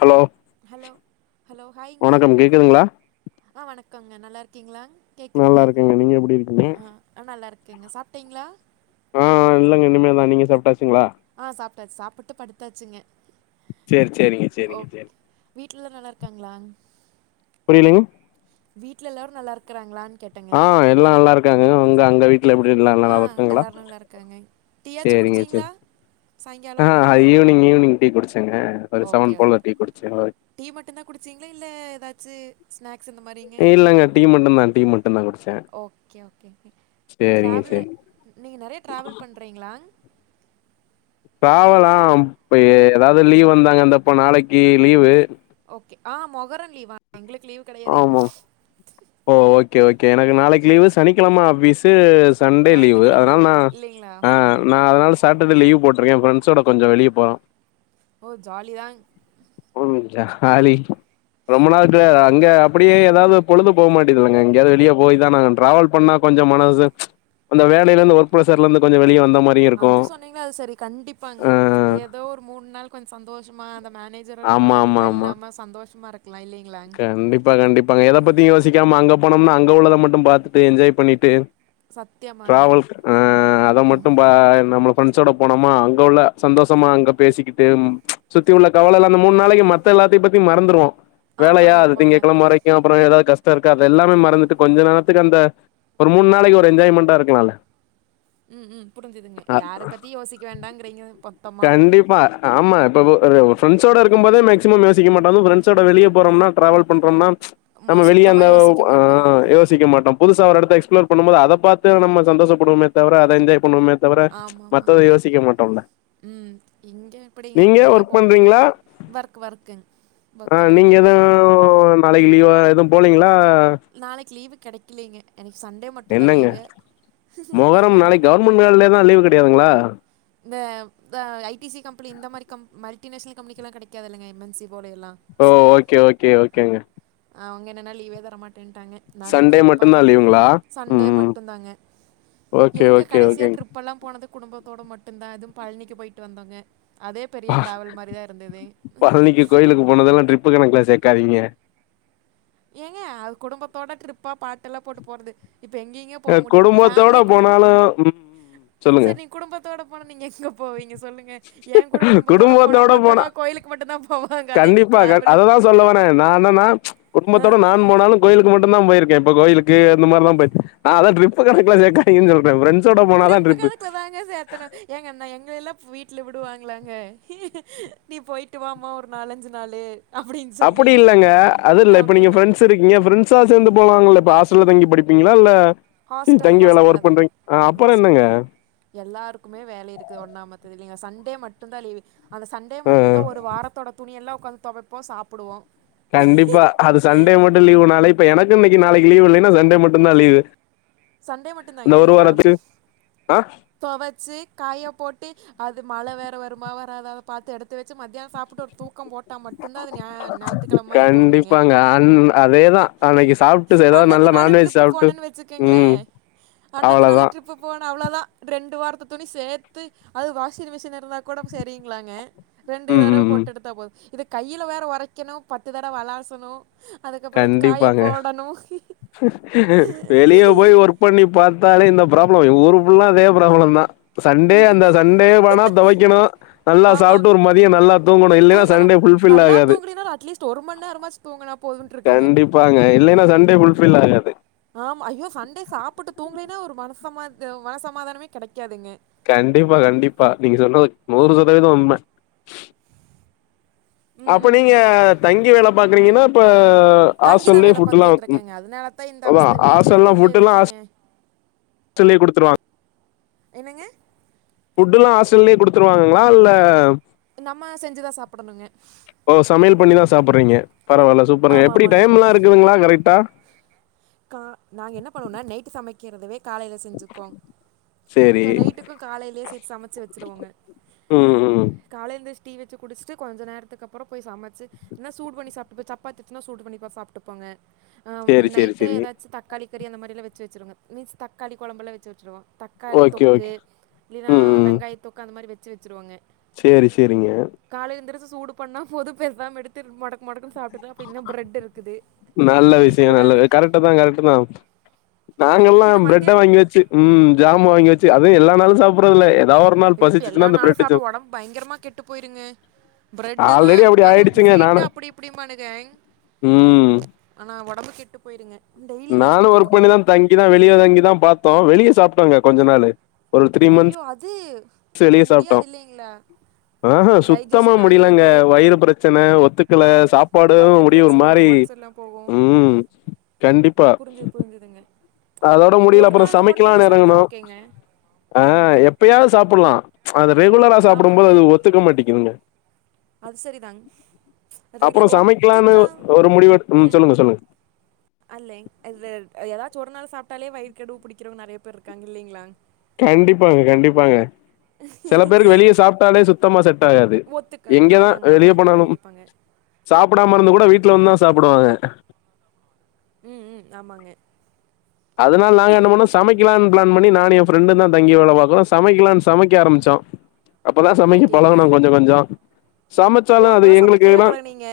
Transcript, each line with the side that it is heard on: left: Hello
right: hello hello ஹாய்ங்க
left: வணக்கம் கேக்குதுங்களா
right: ஆ வணக்கோங்க நல்லாருக்கீங்களா
left: நல்லா இருக்கங்க நீங்க எப்டி இருக்குங்க
right: ஆ நல்லா இருக்கேங்க சாப்ட்டீங்களா
left: ஆ இல்லங்க இனிமே தா நீங்க சாப்டாச்சுங்களா
right: ஆ சாப்ட்டாச்சு சாப்பிட்டு படுத்தாச்சுங்க
left: சேர் சேரிங்க சேரிங்க சேரி
right: வீட்ல எல்லா நல்லா ருக்காங்களா
left: புரிலேங்க
right: வீட்ல எல்லாரு நல்லாருக்காறாங்களான்
left: ஆ எல்லா நல்லா இருக்காங்கங்க உங்க அங்க வீட்ல எப்டி எல்லா நல்லா இருக்காங்களா
right: ஐ டீயாச்சு
left: சேரிங்க
right: குடிச்சீங்களா
left: சேரி ஆ ஹ ஈவ்னிங் ஈவ்னிங் டீ குடிச்சேங்க ஒரு
right: ஓகே
left: செவன் போல
right: ஓகே
left: டீ குடுச்சு ஓய்
right: டீ மட்டுதா குடிச்சீங்களா இல்ல எதாச்சு ஸ்நாக்ஸ் இந்த மாரிங்
left: இல்லங்க டீ மட்டுதா டீ மட்டுதா குடிச்சே சேரிங்க
right: ட்ராவல்லு
left: சேரி
right: நீ நீங்க நெறைய ட்ராவல் பண்றீங்ளா
left: டிராவெல்லாம் இப்ப எ எதாது லீவ்வு வந்தாங்க அந்த இப்ப நாளைக்கி லீவு
right: ஓகே ஆ மொகரன் லீவா எங்களுக்கு லீவ்
left: ஆமாம் ஓ ஓகே ஓகே எனக்கு நாளைக்கு லீவு சனிக்கெழம ஆஃபீஸு சன்டே லீவு
right: ஞாயித்துக்கிழம
left: அதனால நா
right: இல்லைங்களா
left: ஆ நா அதனால சாட்டர்டே லீவ்வு போட்ருக்கே ஃப்ரெண்ட்ஸ் ஓட கொஞ்சோ வெளிய போறோ
right: ஓ ஜாலிதாங்
left: ம் ஜாலி ரொம்ப நாள் கெடையாதாக் இங்க அப்டியே எதாவ்து பொழுது போமாட்டிதுல்லைங்க எங்கயாது வெளிய போய்தான ஆகணு ட்ராவல் பண்ணா கொஞ்சோ மனது அந்த வேலேல இருந்து ஒர்க் ப்ரஷர்ல இருந்து கொஞ்ச வெளிய வந்த மாரி
right: அது சொன்னீங்ன்னா அது செரி கண்டிப்பாங்க ஏதோ ஒரு மூண் நாள் கொஞ்ச சந்தோஷமா அந்த மேனே ஜர் ஒரு
left: ஆமா ஆமா
right: கால்ல
left: ஆமா
right: இல்லாம சந்தோஷமா இருக்கலா இல்லீங்
left: கண்டிப்பா கண்டிப்பாங்க எதபத்தியு யோசிக்காம அங்க போனோம்னா அங்க உள்ளத மட்டு பாத்து ட்டு என்ஜாய் பண்ணிட்டு
right: சத்தியமாங்க
left: டிராவல் ஆ அத மட்டு பார் நம்ம ஃப்ரெண்ட்ஸோட போனோம்மா அங்க உள்ள சந்தோஷமா அங்க பேசிகிட்டு ம் சுத்தி உள்ள கவலயெல்லா அந்த மூண் நாளைக்கி மற் த்த எல்லாத்தையு பத்தி மறந்துருவோ வேலையா
right: ஆமாங்க
left: அது
right: ஆமாங்க
left: திங்ககெழம வரை க்கியு அப்பறோ எதா கஸ்டோ இருக்கா அத எல்லாமே மறந்துட்டு கொஞ்ச நேரத்துக்கு அந்த ஒரு மூண் நாளைக்கி ஒரு என்ஜாய்மெண்டா இருக்கலால
right: ம் ம் புரிஞ்சிதுங்க யார பத்தி யோசிக்க வேண்டாங்குறீங்க
left: கண்டிப்பா ஆம்மா இப்பப ஒரு ஒரு ஃப்ரெண்ட்ஸோட இருக்குபோதே மேக்சிமம் யோசிக்க மாட்டோ அது ஃப்ரெண்ட்ஸ்ஸோட வெளிய போறோம்னா டிராவல் பண்றோம்னா
right: மொ
left: நம்ம வெளிய
right: சுத்தமா
left: அந்த ஓ
right: யோசிக்க
left: ஆ
right: மாட்டோங்
left: யோசிக்க மாட்டோம் புதுசா ஒரு எடத்த எக்ஸ்ப்ளோர் பண்ணு போது அத பாத்து நம்ம சந்தோசப்படுவோமே தவர அத என்ஜாய் பண்றோமேத் தவற மத்தத யோசிக்க மாட்டோல்ல
right: உம் இங்க எப்டீங்க அப்புடியெல்லா
left: ஒர்க்
right: போவ முடியு
left: பண்றீங்களா
right: ஒர்க்கு ஒர்க்குங்க ஒர்க்தா பண்ணிகிட்ருக்கேங்க
left: ஓ நாளைக்கு லீவா எதுவு போலீங்ளா
right: நாளைக்கி லீவு கெடைக்கலீங்க எனக்கு சண்டே மட்டும்தான்
left: என்னங்க
right: லீவு
left: மொகரம்னாலே
right: என்னதான்
left: கவர்மெண்ட் ஹாலிடேனா லீவு கெடையாதுங்குளா
right: இந்த த ஐ டி சி கம்பனி இந்த மாரி கம்ப் மல்டி நேஷனல் கம்பெனிக்குலா கடைக்காதுல்லைங்க எம் என் சி போர்டு எல்லா
left: ஓ ஓகே ஓகே ஓகேங்க
right: அவுங்க என்னன்னா லீவே தரமாட் ட்டாங்க நாங்களு
left: சண்டே
right: கேட்டு பாத்தோ
left: மட்டுந்தா லீவுங்களா
right: சண்டே
left: ம் ம்
right: மட்டுந்தாங்க
left: ஓகே
right: எங்க
left: ஓகே
right: கடைசியா ட்ரிப்
left: ஓகேங்க
right: ட்ரிப்பெல்லா போனது குடும்பத்தோடு மட்டுந்தா அதுவு பழனிக்கு போய்ட்டு வந்தோங்க அதே பெரிய
left: பா
right: ட்ராவல் மாரிதா இருந்துது
left: பழனிக்கு கோயிலுக்கு போனதெல்லா ட்ரிப் தப்பு கணக்குல சேக்காதீங்க
right: ஏங்க அது குடும்பத்தோட ட்ரிப்பா பாட்டு எல்லா போட்டு போறது இப்ப எங்கங்க போக முடியுது ஃபேமிலிய கூட்
left: ஹலோ உம்
right: செரி நீங்க குடும்பத்தோட போன நீங்க எங்க போவீங்க சொல்லுங்க ஏ கூட குடும்பத்தோட போனா மொத்தமா கோயிலுக்கு மட்டுந்தா போவாங்க அதா எங்குளுக்கு ட்ராவலே
left: அதா சொல்ல வர நா என்னனா குடும்பத்தோட நா போணாலு கோயிலுக்கு மட்டுந்தா போயிருக்கே இப்ப கோயிலுக்கு அந்த மாரிலா போயிருக்கே அதா ட்ரிப் கணக்குல சேக்காதீங்கனு சொல்றே ஃப்ரெண்ட்ஸ் ப்ரெண்ஸோட போனாதா ட்ரிப்பு
right: இத்தன ஏங்க நா எங்க எல்லா வீட்ல விடுவாங்களாங்க நீ போயிட் போய்ட்டுவாமா ஒரு நாலஞ்சு நாளு அப்டின்னு சொல்லி.
left: அப்புடி இல்லைங்க அது
right: ஆ
left: இல்ல இப்ப நீங்க
right: ஓகேங்க.
left: ஃபிரெண்ட்ஸ் செரி இருக்கீங்க ஃப்ரெண்ட்ஸா சேந்து போலாங்கல்ல இப்ப ஹாஸ்டல்ல தங்கி படிப்பீங்களா இல்ல செரி
right: ஹாஸ்டல்ல
left: தங்கி வேல
right: ஹாஸ்டல்ல
left: ஒர்க்
right: தாங்க.
left: பண்றீங்க அப்பறோ
right: ஹாஸ்டல்.
left: என்னங்க
right: எல்லாருக்குமே வேலை இருக்குது ஒண்ணாமத்தது இல்லைங்க சண்டே மட்டுந்தா லீவு அந்த சண்டே
left: அ அ.
right: மட்டுந்தா ஒரு வாரத்தோடு துணி எல்லா ஒக்காந்து தொவைப்போ சாப்புடுவோ
left: கண்டிப்பா அது மட்டும் லீவுனாலே இப்ப எனக்கு இன்னைக்கு நாளைக்கு லீவ் இல்லன்னா சண்டே மட்டுந்தா லீவு
right: சண்டே மட்டும்
left: அந்த ஒரு வாரத்து [unintelligible] அ
right: தொவச்சு காய போட்டு அது மழ வேற வருமா வராதா அத பாத்து எடுத்து வெச்சு மத்தியானோ சாப்ட்டு தூக்கம் போட்டா மட்டுந்தா அது ஞ ஞாயித்துக்கெழம மாதிரி போகுங்க
left: கா அண்ணன அதே தா அன்னைக்கி சாப்ட்டு அதாவது
right: அன்னத்து
left: நல்லா
right: நாள்
left: நான்வெஜ்
right: ட்ரிப்பு
left: சாப்ட்டு
right: போனேன்னு
left: ம்
right: வச்சுக்கோங்களேன் அன்னத்து
left: அவ்வளோதா
right: நாள் ட்ரிப்பு போனா அவ்வளோதா ரெண்டு வாரத்த துணி சேத்து அது வாஷிங் மிஷின் இருந்தா கூட செரியுங்களாங்க ரெண்டு
left: ம்
right: தடவ
left: ம் ம்
right: போட்டு எடுத்தா போது இது கையில வேற ஒரைக்கணு பத்து தரவ அலாசனு அதுக்கப்புறோ
left: ப்பாங்க வெளியே போயி ஒரு ட்ரிப் பண்ணி பாத்தாலே இந்த ப்ராப்ளம் ஊரு ஃபுல்லா அதே ப்ராப்ளம்தா சண்டே அந்த சண்டே போனா தொவைக்கணோ நல்லா சாப்ட்டு
right: ஆமாங்க
left: ஒரு மதியோ நல்லா தூங்கணோ இல்லன்னா
right: தூங்கணும்
left: சண்டே ஃபுல் ஃபில்
right: நல்லா
left: ஆகாது
right: தூங்கலைன்னா அட்லீஸ்ட் ஒரு மணி நேரமாச்சு தூங்கனா போதுன்ட்ருக்குங்க
left: இருப்பாங்க இல்லன்னா சண்டே ஃபுல் ஃபில் ஆகாது
right: ஆமா ஐயோ சன்டே சாப்பிட்டு தூங்கலேனா ஒரு மனசமாத் மனசமாதானமே கெடைக்காதுங்க
left: கண்டிப்பா கண்டிப்பா நீங்க சொன்னது நூறு சதவீதொ உண்ம
right: ம்
left: அப்ப நீங்க தங்கி வேல பாக்றீங்கனா அப்ப
right: தங்கி தான்
left: ஹாஸ்டல்லயே
right: வேலை
left: ஃபுட்‌லா
right: பார்த்துக்கிட்டு
left: ஓக் க்
right: இருக்கேங்க அதனால தான் இந்த
left: அதா
right: அவஸ்தை வீட்டில்
left: ஹாஸ்டல்ல
right: இருந்திருந்தே
left: ஃபுட்லா ஹாஸ்
right: எதுக்குங்க
left: யே குடுத்துருவாங்
right: என்னங்க
left: ஃபுட்டு்லா ஹாஸ்டல்லயே குடுத்துருவாங்ளா இல்ல
right: நம்ம செஞ்சுதா சாப்படணுங்க
left: ஓ சமையல் பண்ணிதா சாப்பட்றீங்க பரவாயில்ல சூப்பருங்க
right: ஆமாம்
left: எப்டி
right: ஆமாங்க
left: டைம்லா இருக்குதுங்ளா கரெக்டா
right: கா நாங்க என்ன பண்ணுவோனா நைட்டு சமைக்கிறதவே காலைல செஞ்சுக்கோ க
left: சேரி
right: நைட்டுக்கு காலையிலேயே சேத்து சமைச்சு வெச்சுருவோங்க
left: ம் ம்
right: காலைல எந்திச் டீ வெச்சு குடிச்ட்டு கொஞ்ச நேரத்துக்குப்பறொ போய் சமைச்சு என்னா சூடு பண்ணி சாப்பிட்டுப்ப சப்பாத்தி இன்ச்சுனா சூடு பண்ணி ப சாப்ட்டுப்பங்க ஆ
left: சேரி சேரி
right: நைட்
left: சேரி
right: ச்ச தக்காளி கறி அந்த மாரிலா வச்சு வச்சருங்க மீன்ஸ் தக்காளி கொழம்பெல்லா வச்சு வெச்சிருவோ தக்காளி
left: ஓகே
right: தொக்கு
left: ஓகே
right: இல்லினா
left: ம் ம்
right: வெங்காய தொக்கு அந்த மாரி வெச்சு வெச்சுருவோங்க
left: சேரி செரிங்க
right: காலைல எந்திரிச்சு சூடு பண்ணா போது பேசாம எடுத்து மொடக்க மொடக்குனு சாப்
left: நல்ல
right: டீ
left: விஷயொ
right: கூட அது
left: நல்லது கரெக்ட்தா கரெக்ட்தா நாங்கல்லா
right: பின்ன
left: ப்ரெட்ட
right: மத்தியானம்
left: வாங்கி வெச்சு ம் ஜாமு வாங்கி வெச்சு அதுவு எல்லா நாளு சாப்டு ப்புறதுல ஏதா ஒரு நாள் பசிச்சுனா அந்த ப்ரெட் ஜாம்
right: பயங்கரமா கெட்டு போயிருங்க ப்ரெட்டு வா
left: ஆல்ரெடி அப்டி
right: அது
left: ஆயிடுச்சுங்க
right: வீட்
left: நானு
right: அப்டி இப்டிம்பானுக
left: ம்
right: ஆனா ஒடம்பு கெட்டு போயிருங்க டெய்லியெல்லா
left: நானு
right: சாப்ட
left: ஒர்க் பண்ணிதா
right: முடியாதுங்
left: தங்கிதா வெளிய தங்கி தா பாத்தோ வெளிய சாப்டோங்க கொஞ்ச நாளு ஒரு த்ரீ
right: ஐயோ
left: மந்த்ஸ்
right: அது முடியாதில்லிங்ளா
left: ஆ ஹா சுத்தமா முடியலங்க வயிறு பிரச்சனை ஒத்துக்கல
right: ஆ
left: சாப்பாடு முடிய ஒரு மாரி
right: ஓ
left: ம் கண்டிப்பா
right: ங்குதுங்க
left: அதோட முடில அப்பறொ சமைக்கலா எறங்னோ
right: ஓகேங்க
left: ஆ எப் எப்பயாவது சாப்புல்லா அதை ரெகுலரா சாப்டும் போது
right: ஆமாங்க
left: அது ஒத்துக்க மாட்டிக்குதுங்க
right: அது சரிதாங் ரெகுல
left: அப்பறொ சமைக்லான்னு
right: ஒத்திக்கா
left: ஒரு முடிவு எடுத் ம் சொல்லுங்க சொல்லுங்க
right: அல்லே அது ஏதாச்சு ஒரு நாள் சாப்ட்டாலே வயிறு கெடுவு புடிக்கிறவங்க நறைய பேர் இருக்காங்க இல்லைங்ளா
left: கண்டிப்பாங்க கண்டிப்பாங்க செல பேருக்கு வெளிய சாப்ட்டாலே சுத்தமா செட் ஆகாது
right: ஒத்துக்காது
left: எங்கதா
right: ஆமாங்க
left: வெளிய
right: ஆமாங்க
left: போனாலும்
right: கண்டிப்பாங்க
left: சாப்டாம இருந்து கூட வீட்ல வந்துதா சாப்டுவாங்க
right: ம் ம் ஆமாங்க
left: அதனால நாங்க என்ன பண்ணோ சமைக்கிலான் பிளான் பண்ணி நானு எ ஃப்ரெண்டுதா தங்கி வேல பாக்குறோ சமைக்கலான் சமைக்க ஆரம்பிச்சோ அப்பதா சமைக்க பழகுனோ
right: ஓகேங்க
left: கொஞ்ச கொஞ்சொ
right: ஓ
left: சமைச்சாலு அது
right: அப்பதான் சமைக்கவே
left: எங்ளுக்குதா
right: பழகுனீங்க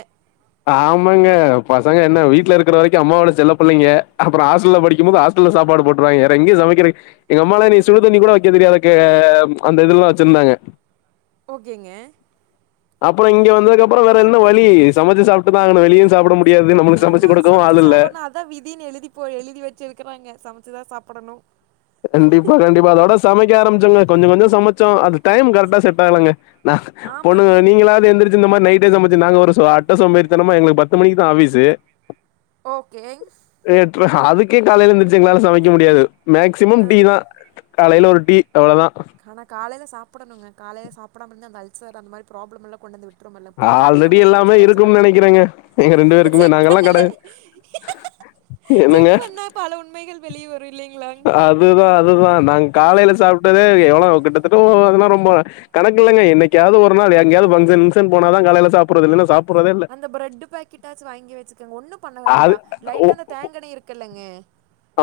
left: ஆமாங்க பசங்க என்ன வீட்ல இருக்கற வரைக்கு அம்மாவோட செல்ல புள்ளைங்க அப்பறொ ஹாஸ்டல்ல படி க்கிமோது ஹாஸ்டல்ல சாப்பாடு போட்ருவாங்க வேற எங்க சமைக்கிற எங்க அம்மாலா எனக் சுடுதண்ணி கூட வெக்க தெரியாததுக்கு அந்த இதுலதா வெச்சிருந்தாங்க
right: ஓகேங்க
left: அப்பறொ இங்க வந்ததுக்கப்றொ வேறென்ன வழி சமைச்ச சாப்ட்டுதா ஆகனு வெளியு சாப்ட முடி முடியாது நம்மளுக்கு சமச்சு கொடுக்கவு அள் இல்ல
right: அதா விதின்னு எழுதி போ எழுதி வெச்சுருக்குறாங்க சமச்சுதா சாப்புடணு
left: கண்டிப்பா கண்டிப்பா அதோட சமக்க ஆரம்பிச்சுங்க கொஞ்ச கொஞ்ச சமச்சோ அது டைம் கரெக்டா செட் ஆகளாங்க நா
right: ஆமாங்க
left: பொண்ணுங்க நீங்களாது எந்திரச்சு இந்த மாரி நைட்டே சமச்சு நாங்க ஒரு ஸ்வா டா சோம்பேரித்தனமா எங்களுக்கு பத்து மணிக்கு தா ஆஃபீசு
right: ஓகே
left: ஏட்ரா அதுக்கே காலையில இருந்துச்சு எங்களால சமைக்க முடியாது மேக்சிமம்
right: ஆ
left: டீ தா காலையில ஒரு டீ அவ்ளதா
right: ஆனா காலைல சாப்பிடணுங்க காலே சாப்டாம இரு அந்த அல்சர் அந்த மாரி ப்ராப்ளம் எல்லா கொண்டு வந்து விட் ருமல்ல பின்னாடி
left: ஆல்ரெடி
right: நமக்கு
left: எல்லாமே
right: ஏதாச்சு பிரச்சன
left: இருக்கும்னு நினைக்கிறேங்க எங்க ரெண்டு பேருக்குமே
right: செக்
left: நாங்கெல்லாம்
right: பண்ணல
left: கடை என்னங்க
right: செக் பண்ணா பல உண்மைகள் வெளியே வரு இல்லைங்களா
left: அதுதா அதுதா நாங்க காலையில சாப்ட்டதே எவ்ளோவு கிட்டத்தட்டு அதெல்லா ரொம்ப கணக்கு இல்லங்க என்னைக்காவது ஒரு நாள் எங்கயாவது ஃபங்க்ஷன் கிங்க்ஷன் போன தா காலைல சாப்புறதுற இல்லன்னா சாப்
right: அந்த பிரெட்டு பாக்கெட்டாச்சு வாங்கி வெச்சுக்கங்க ஒன்னு பண்ண
left: அது
right: வேண்டா
left: ஓ
right: லைட்டா அந்த தேங்கண்ண இருக்குல்லங்க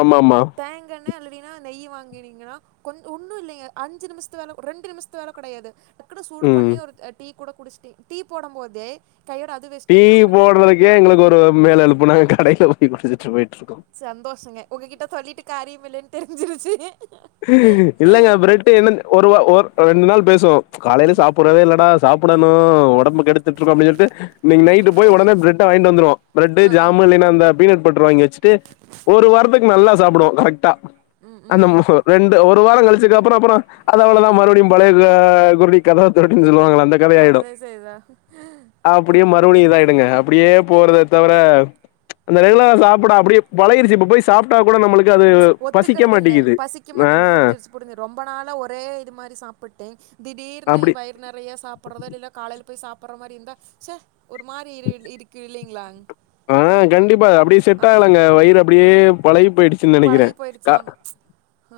left: ஆமா ஆமா
right: தேங்கண்ண அல்லதினா நெய் வாங்கினீங்கன்னா கொஞ் ஒன்னு இல்லைங்க அஞ்சு நிமிஷத்து வேல ரெண்டு நிமிஷத்து வேல கெடையாது டக்குனு சூடு
left: ம்
right: பண்ணி ஒரு அ டீ கூட குடிச்டு டீ போடும் போதே கையோட அ
left: டீ போடுதுக்கே எங்களுக்கு ஒரு மேல் அழுப்பு நாங்க கடைல போய் குடிச்சிட்டு போயிட்டு இருக்கோ
right: சந்தோஷங்க உங்ககிட்ட சொல்லிட்டு காரியம் இல்லன்னு தெரிஞ்சிருச்சி
left: இல்லங்க பிரெட் என்ன ஒரு வ ஒரு ரெண்டு நாள் பேசுவோ காலையில சாப்புடவே இல்லடா சாப்புடணு ஒடம்பு கெடுத்துட்டு இருக்கோ அப்டி சொல்ட்டு இன்னைக்கு
right: ம்
left: நைட்டு
right: ம்
left: போய்
right: புரிஞ்சுது
left: ஒடனே பிரெட்ட வாங்கிட்டு வந்துருவோ பிரெட்டு
right: ஆ ஆ
left: ஜாமு இல்லைன்னா அந்த பீனட் பட்டர் வாங்கி வெச்சு டு ஒரு வாரத்துக்கு நல்லா சாப்புடுவோ கரெக்டா
right: ம் ம்
left: அந்த
right: ம்
left: [unintelligible] இந்த ஒரு வார கழிச்சதுக்கு அப்புற அப்புற அது அவ்ளோதா மறுபடியு பழைய கா குருடி கதவ தறடின் சொல்லுவாங்க அந்த கத ஆயிடு
right: அதே செய்தா ஆ
left: அப்டியே மறுபடியு இது ஆயிடுங்க அப்டியே போறத தவிர அந்த ரெகுலர்ல சாப்ட அப்டியே பழகிறிச்சி இப்ப போய் சாப்ட்டா கூட நம்மளுக்கு அது பசிக்க மாட்டேங்கிது
right: நிக்க மாட்டேங்குது புரிஞ்சிருச்சி புரிஞ்சு ரொம்ப நாளா ஒரே இது மாரி சாப்பிட்டு திடீர்னு
left: அப்டி
right: வயறு நறைய சாப்படுறதால் இல்ல காலையில போய் சாப்புற மாரி இருந்தா செ ஒரு மாரி இ இருக்கு இல்லைங்களா
left: ஆ கண்டிப்பா அப்டி செட்
right: ஆமாங்க
left: ஆகலாங்க வயிறு அப்டியே பழகி போயிடு
right: பழகி போயிடுச்சாம் ஆ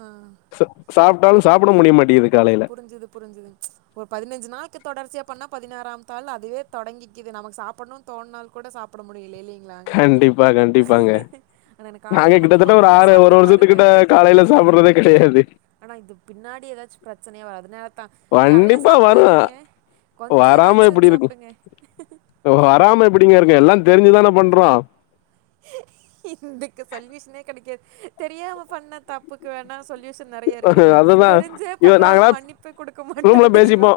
left: ச சாப்ட்டாலு சாப்ட முடிய மாட்டேங்கிது காலை
right: புரிஞ்சுது புரிஞ்சுது ஒரு பதினஞ்சி நாள்க்கு தொடர்ச்சியா பண்ணா பதினாறாம் தாள்ல அதுவே தொடங்கிக்கிது நமக்கு சாப்படணு தோன்னால் கூட சாப்பட முடியல இல்லிங் லாங்
left: கண்டிப்பா கண்டிப்பாங்க
right: அதான காலையில மட்டு கொஞ்ச சாப்ட்டு பாருங்க
left: காலையில சாப்பறதே கெடையாது
right: ஆனா இது பின்னாடி ஏதாச்சு பிரச்சனயா வராதுனா நா நெறைய
left: கண்டிப்பா வரு
right: சாப்டாதீங்க கொஞ்ச
left: வராம
right: ஏதாச்சு
left: எப்டி இருக்கு
right: சாப்பிடுங்க
left: வராம எப்படிங்க இருக்கு எல்லா தெரிஞ்சிதானே பண்றோ
right: இதுக்கு சொல்யூஷனே கெடைக்காது தெரியாம பண்ண தப் தப்புக்கு வேணா சொல்யூஷன் நறைய இருக்குங்க
left: அதுதா
right: தெரிஞ்சே
left: இவ
right: பண்றதால
left: நாங்களா
right: மன்னிப்பே குடுக்க மாட்டா
left: ரூம்ல
right: தெய்வோ
left: பேசிப்போ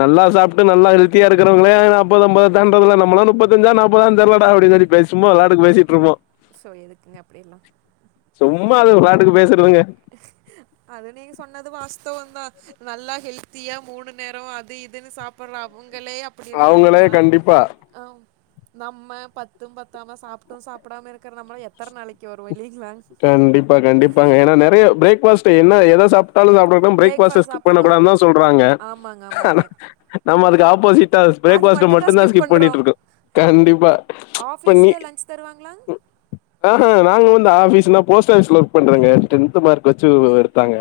left: நல்லா சாப்ட்டு நல்லா ஹெல்த்தியா இருக்கறவங்களே நாப்பது அம்பது தாண்ட்றதுல்ல நம்மலாம் நுப்பத்தஞ்சா நாப்பதா தெர்லடா அப்புடின்னு சொல்லி பேஸ் சும்மா விளாட்டுக்கு பேசிட்ருப்போம்
right: சோ எதுக்குங்க அப்புடி எல்லா
left: உ பாட்டுக்கு பேசு சொல்லுங்க
right: அது நீங்க சொன்னது வாஸ்துவோந்தா நல்லா ஹெல்த்தியா மூணு நேரோ அது இதுன்னு சாப் அப்புறன்னா புங்கலே அப்
left: அவுங்களே கண்டிப்பா
right: ஆம் நம்ம பத்தும் பத்தாம சாப்ட்டும் சாப்புடாம இருக்கிற நம்மல்லா எத்தன நாளைக்கி வருவோ இல்லைங்களா
left: கண்டிப்பா கண்டிப்பாங்க ஏன்னா நெறையா பிரேக் ஃபாஸ்ட் என்ன எத சாப்ட்டாலும் சாப்ட லும் பிரேக் ஃபாஸ்ட்ட
right: பிரேக்ஃபாஸ்ட்
left: ஸ்கிப் பண்ண
right: சாப்பிட்ணுங்க
left: கூடாது தான் சொல்றாங்க
right: ஆமாங்க
left: ஆனா
right: ஆமாங்க
left: நம்ம அதுக்கு ஆப்போசிட் ட்டா
right: அது
left: பிரேக்ஃபாஸ்ட்
right: மட்டும்தான்
left: மட்டுந்தா ஸ்கிப்
right: பண்ணுறோம்
left: பண்ணிட்ருக்கோ கண்டிப்பா இப்ப நீ
right: ஆஃபீஸில் லஞ்ச் தருவாங்களாங்க
left: ம் ஆ ஆ நாங்க வந்து ஆபீஸ்ன்னா போஸ்ட் ஆஃபீஸ்ல ஒர்க் பண்றங்க டென்த் மார்க் வச்சி எடுத்தாங்க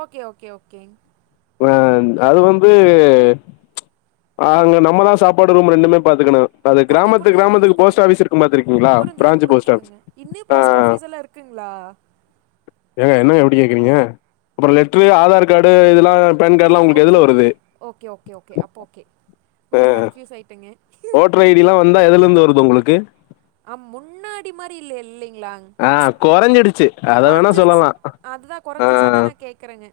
right: ஓகே ஓகே ஓகே
left: வேன் அது வந்து அ அங்க நம்மதான் சாப்பாடு ரூம் ரெண்டுமே பாத்துக்கணும் அது
right: புரிஞ்சு
left: கிராமத்துக்கு
right: புரிஞ்சுது
left: கிராமத்துக்கு
right: புரிஞ்சுதுங்க
left: போஸ்ட் ஆஃபீஸ் இருக்கும் பாத்துருக்கீங்களா
right: புரிஞ்சுதுங்க
left: பிரான்ச் போஸ்ட் ஆஃபீஸ் ஆ
right: க்குங்களா
left: ஏங்க என்னங்க இப்டி கேக்குறீங்க அப்பறோ லெட்ரு ஆதார் கார்டு இதெல்லாம் பேன்
right: ஆ
left: கார்டுலாம் உங்களுக்கு
right: ஓகே
left: எதுல
right: ஓகே
left: வருது
right: ஓகே ஓகே ஓகே அப்போ ஓகே கொஞ்ச கன்ஃப்யூஸ் ஆயிட்டேங்கே
left: ஓட்ரு ஐ டிலாம் வந்தா எதலந்து வருது உங்குளுக்கு
right: அ முன்னாடி மாரி இல்லே இல்லைங்களாங்
left: ஆ கொறைஞ்சிடுச்சு அத வேணா சொல்லலா
right: அதுதான்
left: ஆ
right: குறைஞ்சிருச்சு அதான் நான் கேட்குறேங்க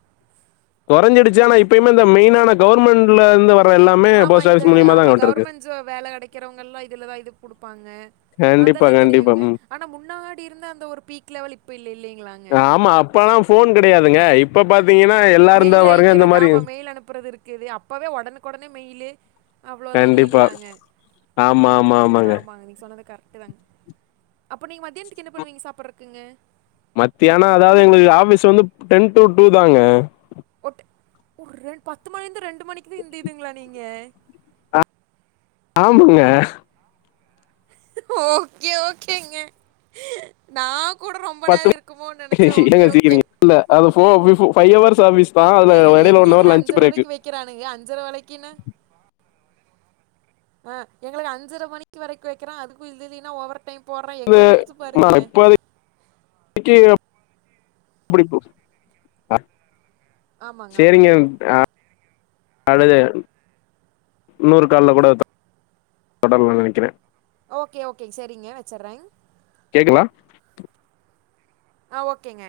left: கொறஞ்சிடுச்சு ஆனா இப்பயுமே இந்த மெய்னான கவர்மெண்ட்ல இருந்து வர்ர எல்லாமே போஸ்ட் ஆஃபிஸ் மூலியமா தாங்க வந்ட்ருக்கு
right: ஞ்சோ வேல கடைக்கிறவங்கல்லா இது இல்லதா இதுக் குடுப்பாங்க
left: கண்டிப்பா
right: அதெல்லா
left: கண்டிப்பா
right: தெரியுங்க
left: ம்
right: ஆனா முன்னாடி இருந்த அந்த ஒரு பீக் லெவல் இப்ப இல்ல இல்லைங்களாங்க
left: ப்பல்லா ஃபோன் கிடையாதுங்க இப் ப்ப பாத்தீங்கன்னா எல்
right: மெயில் அழிக்கிறது ஆமா மெயில் அனுப்புறது இருக்குது அப்பவே ஒடனுக்கு ஒடனே மெயிலு அவ்ளோதா
left: கண்டிப்பா
right: இல்லிங்களாங்க
left: ஆமா ஆமா
right: ஆமாங்க நீங்க சொன்னது கரெக்ட்டு தாங்க அப்ப நீங்க மத்தியானத்துக்கு என்ன பண்ணுவீங்க சாப்புட்றக்குங்க
left: மத்தியானோ அதாவது எங்களுக்கு ஆஃபீஸ் வந்து டென் டு டூ தாங்க
right: ஓட்ட ஒரு ரெ பத்து மணிந்து ரெண்டு மணிக்கு தான் இந்த இதுங்களா நீங்க
left: ஆமாங்க
right: ஓகே ஓகேங்க நா கூட ரொம்ப
left: பத்து
right: நேரம் இருக்குமோன் நெனைச்சே
left: ஏங்க
right: ஓகே ஓகே
left: சிரிக்கிறீங்க இல்ல அது ஃபே பி ஃபே ஃபைவ் ஹவர்ஸ் ஆஃபீஸ் தா அதுல எடைல ஒன் ஹவர் லன்ச் பிரேக்கு
right: க்கிறானுங்க அஞ்சரை வலைக்கின்னு ஆ எங்களுக்கு அஞ்சரை மணிக்கு வரைக்கும் வைக்கிறான் அதுக்கு இது இல்லைன்னா ஓவர் டைம் போட்றா எங்கள நெனச்சு பாருங்க
left: இட்டு அப் [unintelligible] ஆ
right: ஆமாங்க
left: சேரிங்க
right: ஆமாங்க
left: ஆ அழக இன்னொரு கால்ல கூட தொடர்லான் நனைக்கிற
right: ஓகே ஓகேங்க சேரிங்க வச்சர்றே
left: கேக்குதா
right: ஆ ஓகேங்க